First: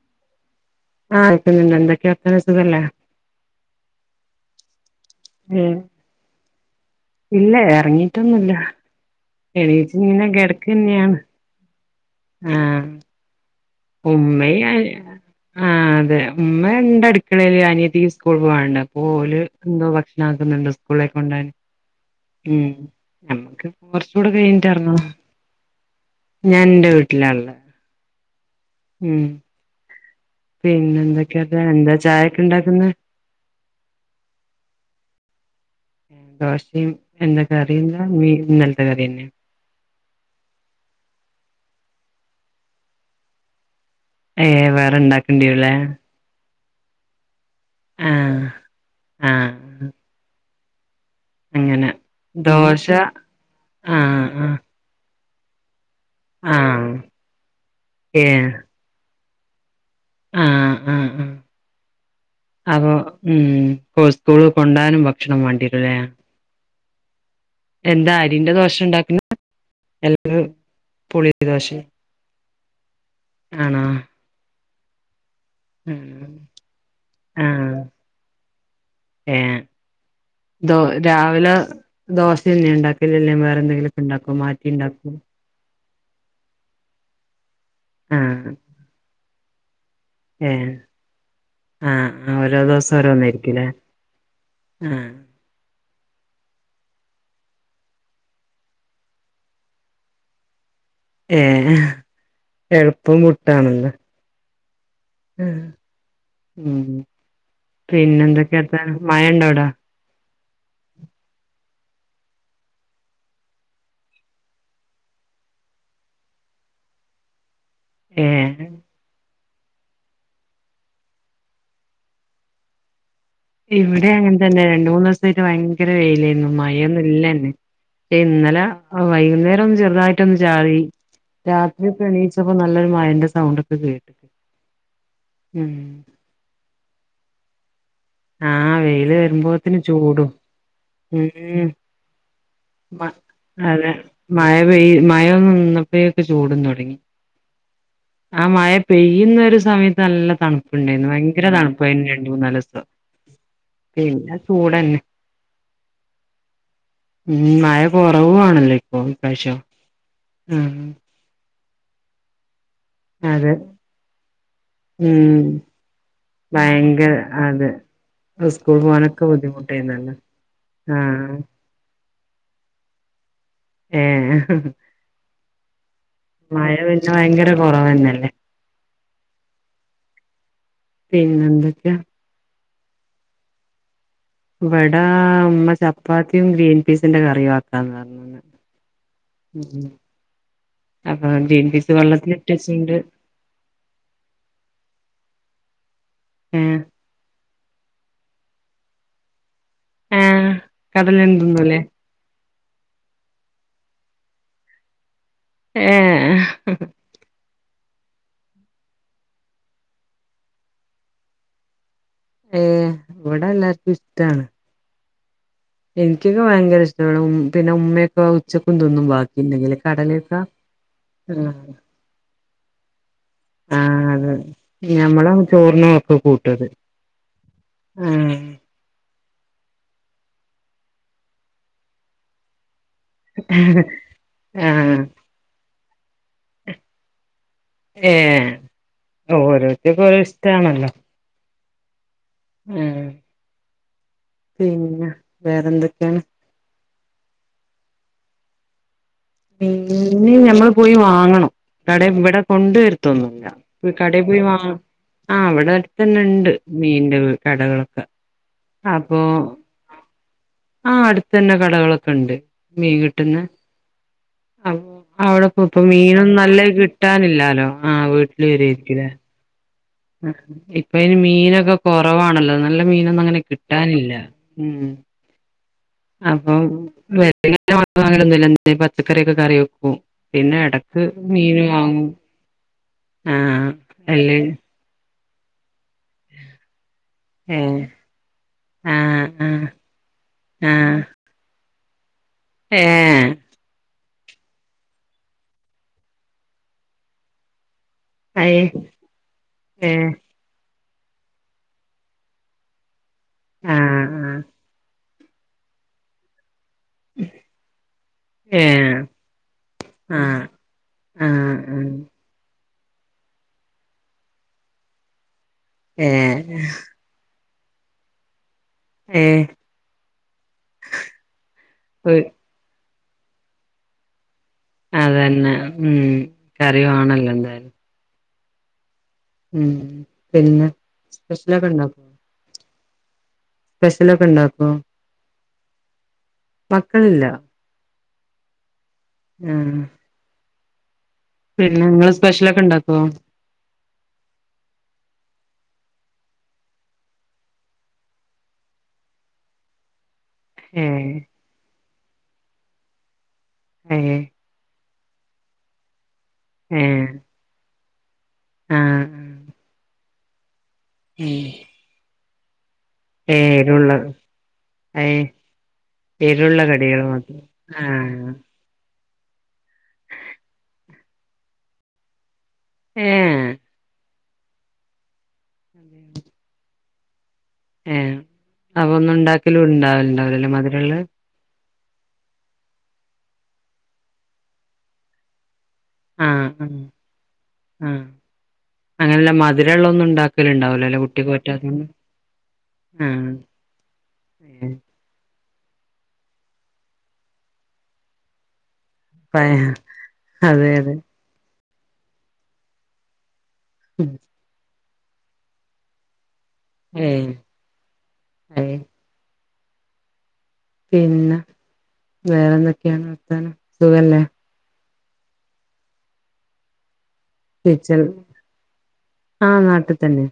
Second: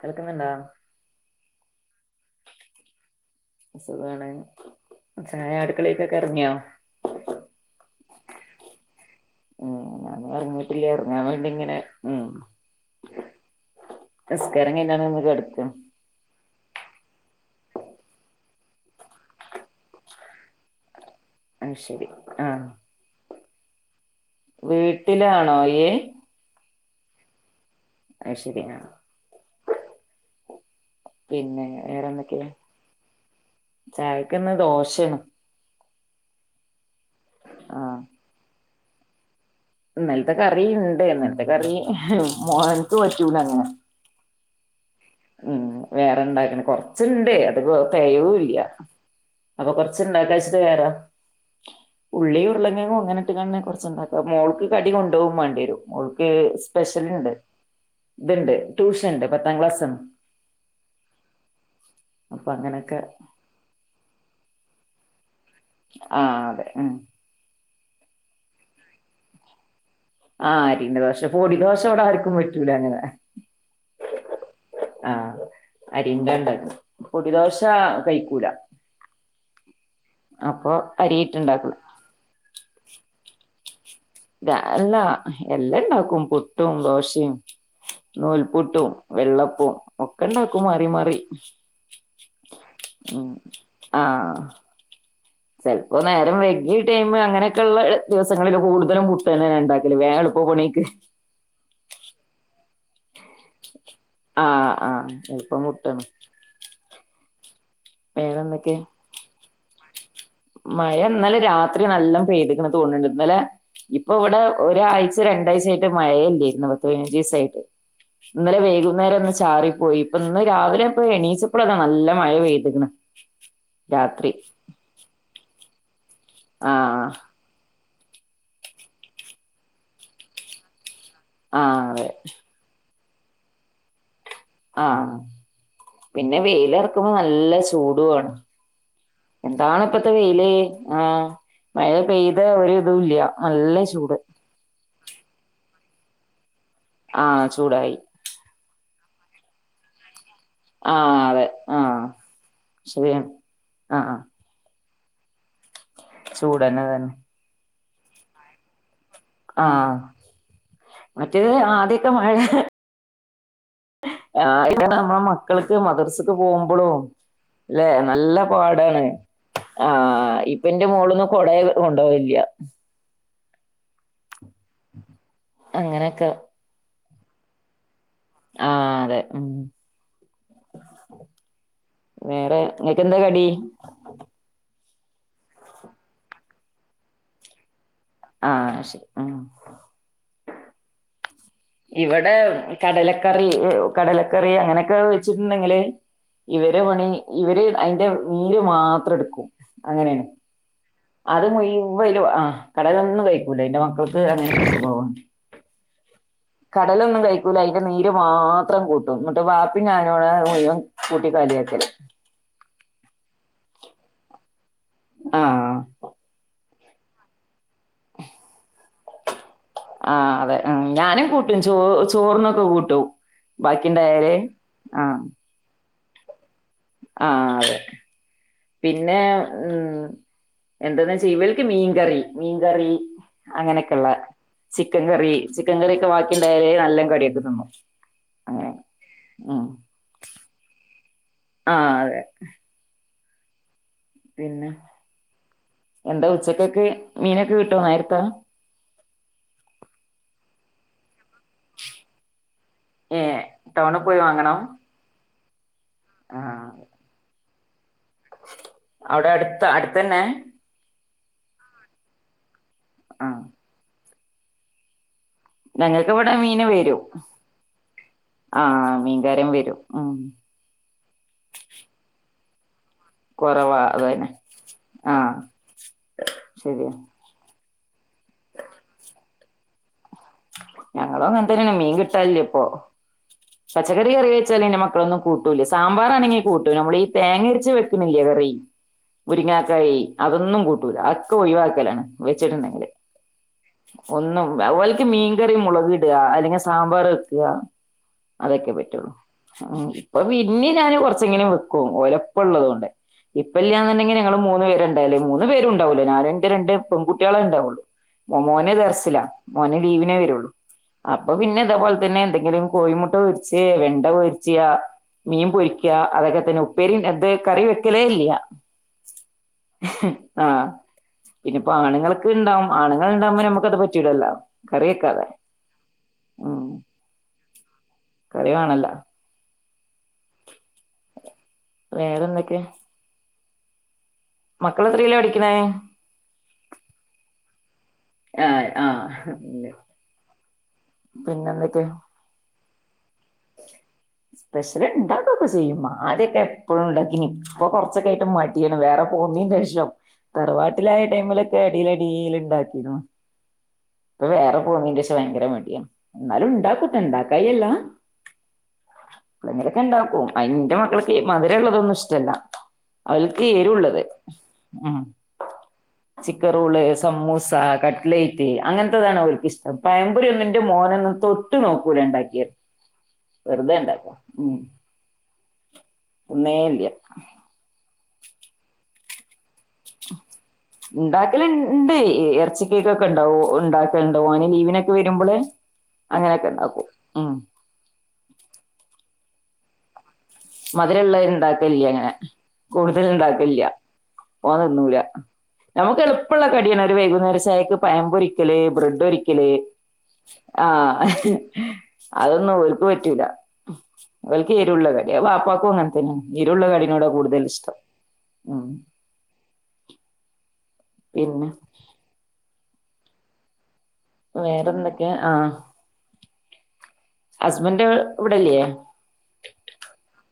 കേൾക്കുന്നുണ്ടോ ആ കേൾക്കുന്നുണ്ട് എന്തൊക്കെയ വർത്താനം സുഖല്ലേ സുഖാണ് ചായ ഉം അടുക്കളേക്കൊക്കെ എറങ്ങിയോ ട്ടൊന്നൂല്യ മ് ഞാനും എറങ്ങിട്ടില്ലേ ഇറങ്ങാൻ വേണ്ടി ഇങ്ങനെ ഉം ആ നിസ്കാരം ഉമ്മേം കഴിഞ്ഞാണ് ഒന്ന് കിടക്കും ആ അതെ ഉമ്മ ഉണ്ട് അട് ക്കളയിൽ അനിയത്തിക്ക് സ്കൂൾ പോകാനുണ്ട് അപ്പോൾ ഓൽ എന്തോ ഭക്ഷണം ആക്ക്ണ്ന്ണ്ട് സ്കൂളിലേ ഉണ്ടോ അത് ശരി ആഹ് മ് നമ്മുക്ക് കുറ കൂടെ കഴിഞ്ഞിട്ട് എറങ്ങണം വീട്ടിലാണോ ഇയ്യ് ഞാൻ എന്റെ വീട്ട് ട്ട്ലാണ്ള്ളെ അത്ശെരിയാണ് മ് പിന്നെ എന്തൊക്കെ പിന്നെ എന്താ ചായക്ക്ണ്ടാക്ക്ന്നേ ചായക്ക്ന്ന് ദോശേണ്. ദോശീമ് എന്തൊക്കെ ആഹ് അറിയന്ത നീ കറിന്നേ ഇന്നലത്തെ കറിണ്ട് ഇന്നലത്തെ കറി മോൻക്ക് പറ്റൂലങ്ങനെ ഏ [unintelligible] ണ്ടാക്കണ്ട്യേരുല്ലേ കൊറച്ച്ണ്ട് അതേയൂല്ല അപ്പ ആഹ് കൊർച്ച്ണ്ടാ വേരാ അങ്ങനെ ഉള്ളീം ദോശ ഉരുളകെയങ്ങും അങ്ങനട്ട്ങ്ങാണ്ട് കൊറച്ചുണ്ടാക്ക ആഹ് ആഹ് മോൾക്ക് കടി കൊ ണ്ടോവും മാണ്ടിയേരും ഓൾക്ക് ആഹ് സ്പെഷ്യല്ണ്ട് ഏഹ് ത്ണ്ട് ട്യൂഷണ്ട്. പത്താക്ലാസ്സ്‌ ആഹ് ആഹ് ആഹ് അപ്പൊ അപോ അങ്ങനൊക്കെ മ് ഉസ്കൂള് കൊണ്ടാനും ക്ഷണം വാണ്ടിയേരൂല്ലേ അതെ ആഹ് എന്താ അരിന്റെ ദോശേണ്ടാക്കല് ആഹ് അരിന്റെ ദോശ പൊടി ദോശവടെ ആര്ക്കും പറ്റൂലങ്ങനെ ആണോ ആഹ് മ് അരിന്റെ ഇണ്ടാക്ക്ണെ പൊടിദോശ ആഹ് കഴിക്കൂല ഏ അപ്പൊ ദോ രാവിലെ അരിയിട്ട്ണ്ടാക്കും ദോശന്നെണ്ടാക്കല് അല്ലേ വേറെന്തെങ്കിലും രാവില എല്ലണ്ടാ പ്പും പുട്ടും ദോശീമ് നൂൽപൂട്ടും വെള്ളം ഓ ഏ ആഹ് ഓരോ ദിവസം ഉം ഓരോന്നായിരിക്കുലേ ആഹ് ആഹ് ചെലപ്പോ നേരം വൈഗി ടൈം അങ്ങനെക്കെള്ള ദിവസങ്ങളില് കൂടുതലും പുട്ട് തന്നെ ഉണ്ടാക്കല്ല് വേ എളുപ്പ പണിക്ക് ഏ എ പുട്ടാണല്ലേ ആ ഉം -ഉം പിന്നെ എന്തൊക്കെയാ വേറെന്തൊക്കെ അത്താഴം മഴ ഉണ്ടോ അവിടെ മഴ ഇന്നലെ രാത്രി നല്ല പെയ്തിക്കണ തോന്നുന്നുണ്ട് ഇന്നലെ ഇപ്പൊ ഇവിടെ ഒരാഴ്ച രണ്ടാഴ്ച ആയിട്ട് മഴേ ഇല്ലായിരരുന്നു പത്ത് പതിനഞ്ച് ദിവസായിട്ട് ഏ ഇന്നലെ വേകുന്നേരം ചാറിപ്പോയി ഇപ്പൊ ഇന്ന് രാവിലെ ഇപ്പോ എണീച്ചപ്പളെ അതാ നല്ല മഴ പെയ്തക്കണ് ഇവിടെ അങ്ങനെ തന്നെ രണ്ട് മൂന്ന് ദിവസ് സായിട്ട് ഭയങ്കര വെയില് ഇല്ലായിരുന്നു ആഹ് മഴയൊന്നും ഇല്ലന്നെ ഇന്നലെ വൈകുന്നേരം ഒന്ന് ചെറുതായിട്ടൊന്ന് ചാറി ആഹ് രാത്രിയൊക്കെ അതെ എണീച്ചപ്പോ നല്ലൊരു മായന്റെ സൗണ്ട് ഒക്കെ കേട്ട് ആ പിന്നെ വെയിലെറക്കുമ്പോ ന ല്ല ച് ചൂടുവാണ് ആഹ് വെയില് വരുമ്പോത്തിന് എന്താണ് ഇപ്പത്തെ ചൂടും വെയില് ആ ഉം മഴ പെയ്ത ഒരു ഇതും ഇല്ല നല്ല ചൂട് മയ ഒന്ന് നിന്നപ്പഴേക്ക് ചൂടും തൊട ആ ചൂടായി പെയ്യുന്ന ഒരു സമയത്ത് നല്ല തണുപ്പുണ്ടായിരുന്നു ആഹ് അതെ ഭയങ്ക ആഹ് തണുപ്പായിരുന്നു രണ്ട് മൂന്നാല് ദിവസം ശരിയാണ് ആഹ് ആഹ് പിന്നെ ചൂടന്നെ ചൂടന്നെ അതന്നെ കുറവു ആണല്ലേ ആ മറ്റേതിന് ആ എത്തീട്ടും മഴ അതെ ആ [unintelligible] നമ്മടെ ഉം മക്കൾക്ക് മദർസക്ക് പോകുമ്പളൂ ഭയങ്കര അതെ അല്ലെ നല്ല സ്കൂൾ പാടാണ് പോകാനൊക്കെ ആ ബുദ്ധിമുട്ടായിരുന്നല്ലോ ഇപ്പ എന്റെ മോളൊന്നും ആഹ് കൊടേ കൊണ്ടുപോവി- യാ ഏഹ് അങ്ങനെയൊക്കെ മഴ വരു ത് ഭയങ്കര കൊറവന്നെ ആ അതെ ഉം പിന്നെന്തൊക്ക്യാ? വേറെ ഇങ്ങക്കെന്താ കടി? ഇവടാ ഉമ്മ ചപ്പാത്തിം ഗ്രീൻ പീസിന്റെ കറിയാ ആഹ് ശെരി ഉം അപ്പൊ ഗ്രീൻ പീസ് ഇവടെ വെള്ളത്തിലിട്ടച്ചണ്ട് കടലക്കറി കടലക്കറി അങ്ങനൊക്കെ വെച്ചി ഇന്നെങ്ങ് ല് ഏഹ് ഇവരെ പണി ഇവര് അയ്ൻ്റെ നീര് മാത്രട്ക്കും. അങ്ങനെണ് ഏഹ് കടലൊന്നും അത് തിന്നൂലേ മുയ്വ്വയ്ല ആഹ് കടൽന്നും കഴിക്കൂല എന്റെ മക്കൾക്ക് അങ്ങ [inaudible] ഏഹ് കടലൊന്നും കഴിക് [unintelligible] അയിന്റെ നീര് മാത്രം കൂട്ടും എന്നിട്ട് വാപ്പി ഞാനോടെ മുയുവൻ കൂട്ടി കലിയക്കല് ഏഹ് ഇവിടെ എല്ലാർക്കും ഇഷ്ടാണ് ആഹ് എനിക്കൊക്കെ ഭയങ്കര ഇഷ് [unintelligible] പിന്നെ ഉമ്മയൊക്കെ ഉച്ചക്കുംന്തതിന്നും ബാക്കിണ്ടെങ്കില് ആഹ് കടലൊക്കാ അതെ ആഹ് ക്ക്കൂട്ടോ ആന്നു ഞമ്മള് [unintelligible] ഒക്കെ കൂട്ടത് ആഹ് അതെ പി ആഹ് പിന്നെ ഉം എന്തെന്ന് ചാ ഇവലക്ക് മീൻകറി മീൻകറി അങ്ങനൊക്കെയുള്ള ആഹ് ചിക്കൻ കറി ചി [unintelligible] കറിയൊകെ ബാക്കി ഉണ്ടായാലേ നല്ല [unintelligible] തിന്നു ഏയ് ഓരോരുത്തക്കും ഓരോ ഇഷ്ടണല്ലോ ആഹ് അതെ പിന്നെ വേറെന്തൊക്കെയാണ് എന്താ ഉച്ചക്കൊക്കെ മീനൊക്കെ കിട്ടുവോ നേരത്താ പിന്നീ ഞമ്മള് പോയി വാങ്ങണം കട ഇവിടെ ഏഹ് കൊണ്ടുവരുത്തൊന്നുവില്ല ടൗണിൽ കടെ പോയി വാങ്ങണോ വാങ്ങണം ആഹ് അവിടെ തന്നെ ണ്ട് ആഹ് മീന്റെ വി കടകളും അവിടെ അടുത്ത്‌ അടുത്തന്നെ തന്നെ കടകളൊക്കെ ഉണ്ട് മീൻ കിട്ടന്ന് ആഹ് ആ അവിടെ പോ ഇപ്പ ഞങ്ങൾക്ക് ഇവിടെ മീനൊന്നും നല്ല മീന് വരും കിട്ടാനില്ലാലോ ആഹ വീട്ടില് ആഹ് വരുവരിക്കുലെ മീൻകാരൻ വരും ഉം ഇപ്പൊ ഇതിന് മീനൊക്കെ കുറവാണല്ലോ നല്ല മീനൊന്നും അങ്ങനെ കൊറവാ കിട്ടാനില്ല അതന്നെ ആഹ് അപ്പൊ ശരിയാ ങ്ങന ഒന്നുമ പച്ചക്കറിയൊക്കെ കറി വെക്കും പിന്നെ ഇടക്ക് ഞങ്ങളും അങ്ങൻ മീൻ തന്നെയാണ് വാങ്ങും കിട്ടാനില്ല ഇപ്പൊ ആഹ് പച്ചക്കറി കറി അല്ലേ വെച്ചാലന്ന മക്ക ളോന്നും കൂട്ടുല്ല സാമ്പാർ ആണെങ്കിൽ കൂട്ടൂ നമ്മഈ തേങ്ങരിച്ച ഏഹ് വെക്കുന്നില്ല കറി ആഹ് ആഹ് മുരിങ്ങാക്കായി അതൊന്നും കൂട്ടൂല്ല ആഹ് അതക്കെ ഒഴിവാക്കി ലാണ് വെച്ചിട്ടുണ്ടെങ്കില് ഏഹ് ഒന്നുംല മീൻകറി മുളക് ഇടുക അല്ലെങ്കിൽ സാമ്പാർ വെക്കുക അയ് അതൊക്കെ പറ്റുള്ളൂ ഏഹ് ഇപ്പൊ പിന്ന ഞാൻ കുറച്ചെങ്കിലും വെക്കും ഒലപ്പമ ഉള്ളത കൊണ്ട് ഇപ്പ ആഹ് ഇല്ലന്നുണ്ടെങ്കിൽ ആഹ് ഞങ്ങള് മൂന്ന് പേരുണ്ട് ഉണ്ടാലേ മൂന്ന് പേരു ഉണ്ടാവല്ലോ നാലന്റെ രണ്ട് പെൺകുട്ടികളെ ഉണ്ടാവുള്ളു മ മോനെ ഏഹ് തർസില ലീവിനെ നെ ആഹ് വരുള്ളൂ അപ്പ ആഹ് പിന്നെ ആഹ് ഇതേപലെ തെ എന്തെലും കോഴിമുട്ട വെടിച്ച് വെണ്ട വെടിച്ചെയ മീൻ പൊരിക്കുക അതൊക്കെ തന്നെ ഏഹ് ഉപ്പേരി എന്ത് കറി വെക്കലേ ഇല്ലയ ഏഹ് ആഹ പിന്നെപ്പോ ഒയ് ആണുങ്ങളൊക്കെ ഉണ്ടാവും ആണുങ്ങ ഉണ്ടാകുമ്പോൾ നമുക്കത് പറ്റുലല്ലോ അതന്നെ ഉം ഉം കറിവാണല്ലോ എന്തായാലും കറി വണല്ല ഉ പിന്നെ സ്പെഷ്യലൊക്കെ ഇണ്ട വേറെന്തൊക്കെ സ്പേസ ലൊക്കെ ഉണ്ടാക്കും ഇവേ മക്കളില്ല യാഎ ആഹ് ആഹ് പിന്നെ പിന്നെന്തൊക്കെ നിങ്ങള് സ്പെഷ്യലൊക്കെ ഉണ്ടാക്കുവോ സ്പെഷ്യല് ഇണ്ടാക്കൊക്കെ ചെയ്യും ആദ്യ ഇല്ല എപ്പോഴും ഇല്ല ഇനി ഇപ്പൊ കൊറച്ചൊക്കെ ആയിട്ട് മടിയാണ് വേറെ പോന്നീനേഷം. ഏഹ് തറവാട്ടിലായടേമിലൊക്കെ അടിയിലടിൽ ഇണ്ടാക്കിരുന്നു ഏഹ് ഇപ്പൊ വേറെ പോന്നീന് ഭയങ്കര മടിയ എന്നാലും ഉണ്ടാക്കൂട്ട ഏഹ് ഉണ്ടാക്കായി അല്ല ആഹ് ഉം പളങ്ങൊക്കെ ഉണ്ടാക്കോ അയി പിന്നെ മക്കൾക്ക് ഈ മധുരള്ളതൊന്നും ഇഷ്ടമല്ല ഏഹ് എരുള്ള അവൽക്കിരുള്ളത് മ് ഏഹ് ചിക്കൻ എരുള്ള റോള് കടികള് മാത്രം സമൂസ ആഹ് കട്ലേറ്റ് അങ്ങനത്തെ താണ് അവർക്ക്ഷ്ടം പയംമ്പുരി ഒന്നിന്റെ മോനൊന്നും തൊട്ടു നോക്കൂല ഉണ്ടാക്കിയത്. ഏഹ് വെറുതെ ഇണ്ടാക്ക മ് ഒന്നേല്ലയ ഏ അവന്നുണ്ടാ ഒരിക്കലും ഉണ്ടാണ്ടാവില്ല മധുരുള്ളത് ഉണ്ട് ഇറച്ചിക്കേക്കൊക്കെ ഉണ്ടാവും ഉണ്ടാക്ക ഉണ്ടാവും അനെ ലീവിനൊക്കെ വരുമ്പോള ആ ആ അങ്ങനെല്ല മധ് ധുരമുള്ളതൊന്നുണ്ടാക്ക് മധുരുള്ളത്ണ്ടാക്കലില്ല അങ്ങനെ കൂടുതൽ ആഹ് ഇണ്ടാക്കലില്ല്യ ഏഹ് ഓൻതിന്നൂല്ല. നമുക്ക് എളുപ്പുള്ള കടിയണ് ഒരു വൈകുന്നേരം ചയക്ക് പയം പൊരിക്കല് ബ്രഡ് ഒരിക്കല് പഴ ആ അതെ അതെ അതൊന്നും ഒരുക്ക് പറ്റുല വൽക്കി ള്ളത് എ വാപ്പാക്കു അങ്ങനെ തന്നെ നീരുള്ള കടിനോട ഏഹ് കൂടുതൽ ഇഷ്ടം ഉം ഏഹ് പിന്നെ വേറെന്ന [unintelligible] വേറെന്തൊ ക്കെ ആഹ് ഹസ്ബൻഡ് [unintelligible] ഇവിടെല്ലേ ആഹ് നാട്ടിൽ തന്നെ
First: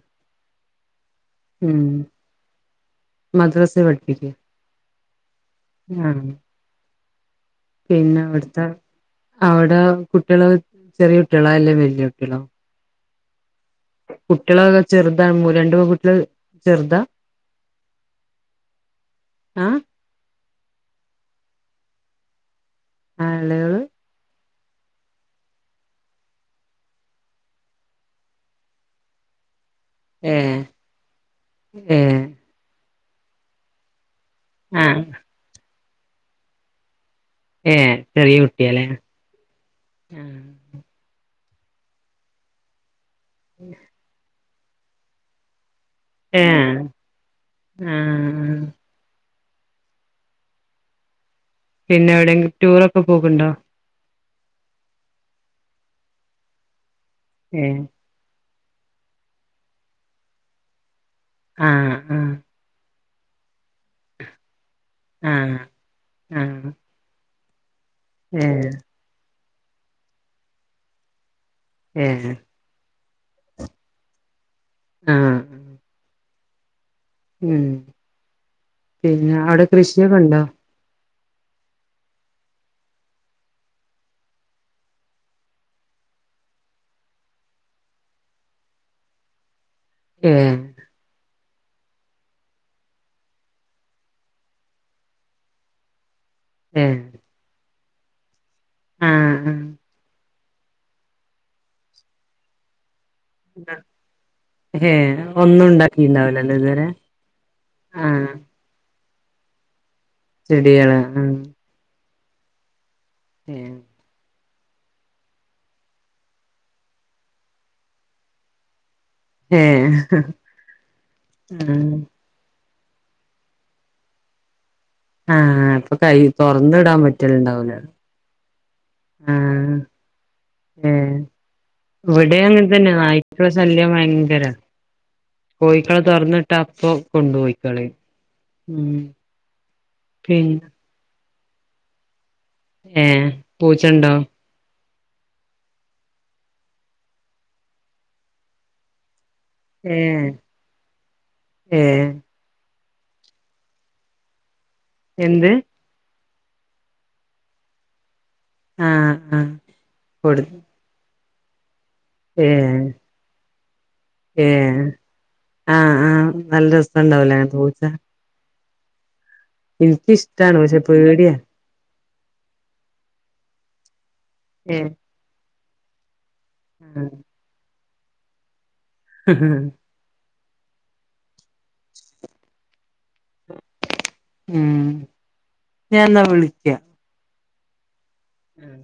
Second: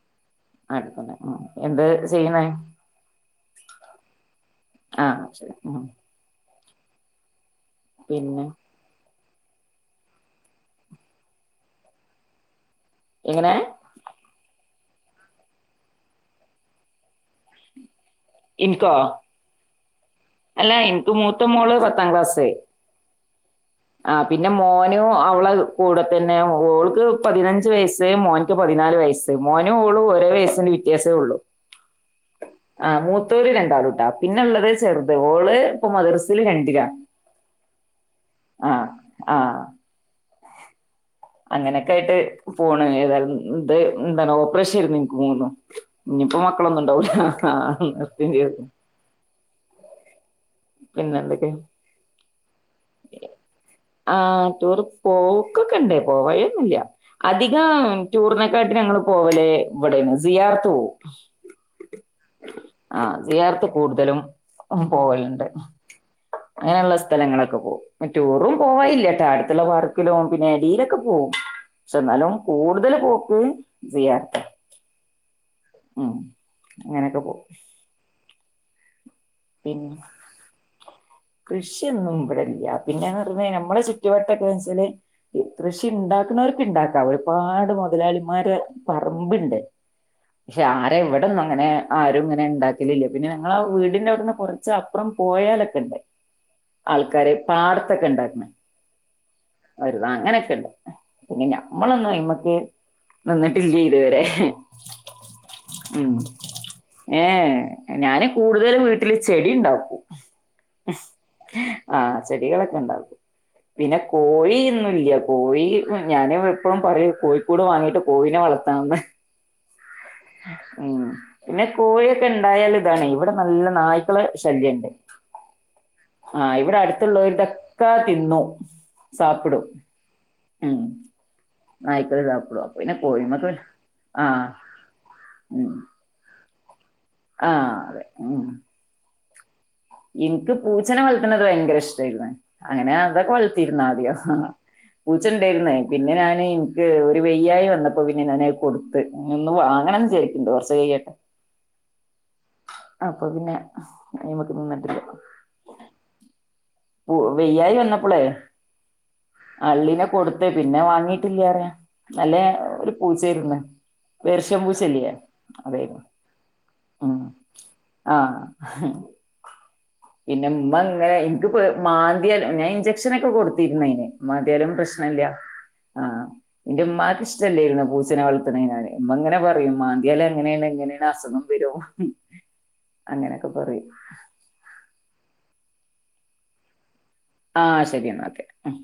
[unintelligible] ഉം എന്ത് ചെയ്യണേ മദ്രാസ പഠിപ്പിക്കും ആഹ് ശ ആഹ് പിന്നെ അവിട്ത്തെ അവിടെ കുട്ട്യാള് ചെറിയ കുട്ട്യാളാ അല്ലേ വല്ല്യ കുട്ട്യാളോ എങ്ങനെ കുട്ട്യാള് അ ചെറുതാ രണ്ടു പെൺകുട്ട്യാള് ചെറുതാ. ഇൻകോ ആ അല്ല എനിക്ക് മൂത്ത മോള് പത്താം ക്ലാസ്‌ ആഹ് ഇളയോൾ പിന്നെ മോനും അവള കൂടെ തന്നെ ഓൾക്ക് പതിനഞ്ച് വയസ് മോൻക്ക് പതിനാല് വയസ് മോൻ നോ ഓളും ഓരേ ഏ വയസ്സിന്റെ വ്യത്യാസേള്ളു ഏ ആ മൂത്തോര് രണ്ടാളുട്ടോ പിന്നൊള്ളത് ആ ചെറുത് ഓള് ഇപ്പൊ മദ്രസിയില് രണ്ടില എ ചെറിയ കുട്ടിയാല്ലേ ആ അങ്ങനക്കായിട്ട് പോണ് ഏതാലും ന്തേ എന്താണാവോ [unintelligible] ഇനിയിപ്പോ ഏ മക്കളൊന്നും ഉണ്ടാവില്ല അ ആ അ അ [unintelligible] പിന്നെന്ത് പിന്നെവിടെങ്കിലും ടൂറൊക്കെ പോകണ്ടോ ആ ടൂർ പോക്കൊക്കെണ്ടേ പോയോന്നില്ല ഏ അധികം ടൂർനൊ [unintelligible] ഞങ്ങള് പോവല് ഇവിടെയാണ് സിയാർത്ത് പോവും ആ അ ആ സിയാറത്തു കൂടുതലും ഉം ആ പോവലുണ്ട് ആ അങ്ങനുള്ള സ്ഥലങ്ങളൊക്കെ പോകും ഏ ടൂറും പോവായില്ല്യ ടാ ഇല്ല വർക്കില് പോവും പിന്നെ എടെലൊക്കെ പോവും. പഷേ ഏ എന്നാലും കൂടുതല് പോ [unintelligible] ആഹ് ഉം അങ്ങനെയൊക്കെ പോകും. പിന്നെ അവിടെ പിന്നെ കൃഷിയൊക്കെ ഉണ്ടോ? കൃഷിയൊന്നും ഇവിടെഇല്ല പിന്നെന്ന് പറയുമ്പയെ നമ്മടെ ചുറ്റുുവട്ടൊക്കെ വച്ചെല് കൃഷി ഉണ്ടാക്കുന്നവർക്ക് ഇണ്ടാക്കാം ഒരുപാട് മുതലാളിമാര് പറമ്പ്ണ്ട്. ഏ പക്ഷെ ആരാ ഇവിട അങ്ങനെ ആരും ഇങ്ങനെ ഉണ്ടാക്കലില്ല പിന്നെ ഞങ്ങടെ വീടിന്റെ അവിടുന്നു കുറച്ചപ്പുറം പോയാലൊക്കെണ്ട്. ഏ ആൾക്കാരെ പാർ കൊക്ക്ണ്ടാരുന്നു ആഹ് ഒരു അങ്ങനെ ഇല്ല പിന്നെ നമ്മളൊന്നു അയ്മ്മക്ക് നിന്നിട്ടില്ലേ ഇതുവരെ ആഹ് ഏ ഒന്നും ഉം ഉണ്ടാക്കിണ്ടാവില്ലല്ലോ ഇതുവരെ ഏഹ് ഞാന് കൂടുതൽ വീ ത്ൾ ചെടി ഉണ്ടാക്കു. ചെടിയാണ് ആഹ് ചെടികളൊക്കെ ഉണ്ടാക്കും. ഏ പിന്നെ കോഴി ഴി ഒന്നുംഇല്ല കോഴി ഞാന് ഇവ എപ്പഴും പറയുംകോഴിക്കൂട് വാങ്ങീട്ട് കോഴിനെ വളർത്താന്ന്. ഏ ഉം പിന്നെ ആഹ് കോഴിയൊക്കെ ഇണ്ടായാലും താണേ ഇവിടെ നല്ല നായ്ക്കള ശല്യെണ്ട്. ആഹ് അപ്പൊ കൈ തൊറന്നു വിടാൻ പറ്റലുണ്ടാവൂലാല്ലോ. അടുത്തുള്ളവരുടെയൊക്കെ തിന്നു സാപ്പിടും ആഹ് ഉം ഏഹ് നായ്ക്കള് ഇവിടേം സാപ്പിടും അങ്ങനെ അപ്പൊ തന്നെയ പിന്നെ നായ്ക്കടെ കോഴിമക്ക് ശല്യം ആ ഭയങ്കരാ. ഉം കോഴിക്കളെ തൊറന്ന് വി ട്ടപ്പൊ ആ കൊണ്ടുപോയിക്കളയും അതെ ഉം ഉം. എനിക്ക് പിന്നെ പൂച്ചനെ വ ളത്തുന്നത് ഭയങ്കര ഇഷ്ട്ടേയിരുന്ന്. അങ്ങനെ ഏ അതൊക്കെ വളർത്തിയിരുന്ന് പൂച്ചണ്ടോ ആദ്യം. പൂച്ചെണ്ടായിരുന്ന്. പിന്നെ ഞാന് എനിക്ക് ഒരു വെയ്യായ്ക വന്നപ്പോ പിന്നെ ഞാൻ അത് കൊടുത്ത്. ഒന്ന് ഏ വാങ്ങണന്ന് വിചാരി‌ക്കിണ്ട്. കൊറച്ച് കഴിയട്ടെ. ഏ അപ്പൊ പിന്നെ ഇവിടെ നിന്നട്ട് എന്ത്? വു വയ്യായി വന്നപ്പളേ ആഹ് ആഹ് അള്ളിനെ കൊടു കൊടുത്ത് പിന്നെ വാങ്ങി ത്തില്ലാറയാ നല്ല ഒരു പൂച്ചേരുന്നു. ഏഹ് ആഹ് അതായിരുന്നു ആഹ് നല്ല രസവുണ്ടാവല്ലേ പൂച്ച ആഹ് പിന്നെ എനിക്കിഷ്ടാണ് ഇമ്മ പക്ഷെ ഇങ്ങനെ പേടിയാ എനിക്ക് മ [unintelligible] ഞാൻ ഇൻജെക്ഷനെക്കെ കൊടുത്തിരുന്ന് അയിന് മാന്തിയാലും ഏഹ് പ്രശ്ന ഇല്ല ആഹ് എന്റെ ഉമ്മാക്ക് ഇഷ്ടല്ലാരുന്നു പൂ ച്ചനെ വളർത്തണെ ഞാന് ഉമ്മ ങ്ങനെ ആഹ് പറയും മാന്തിയാല് അങ്ങനെയാണ് ഇങ്ങനെയാണ് അസുഖം വരും അങ്ങനെയൊക്കെ പറയും ഉം ഞാൻ എന്നാ വിളിക്കാം ആഹ് ശെരി എന്നാ ഓക്കേ ഉം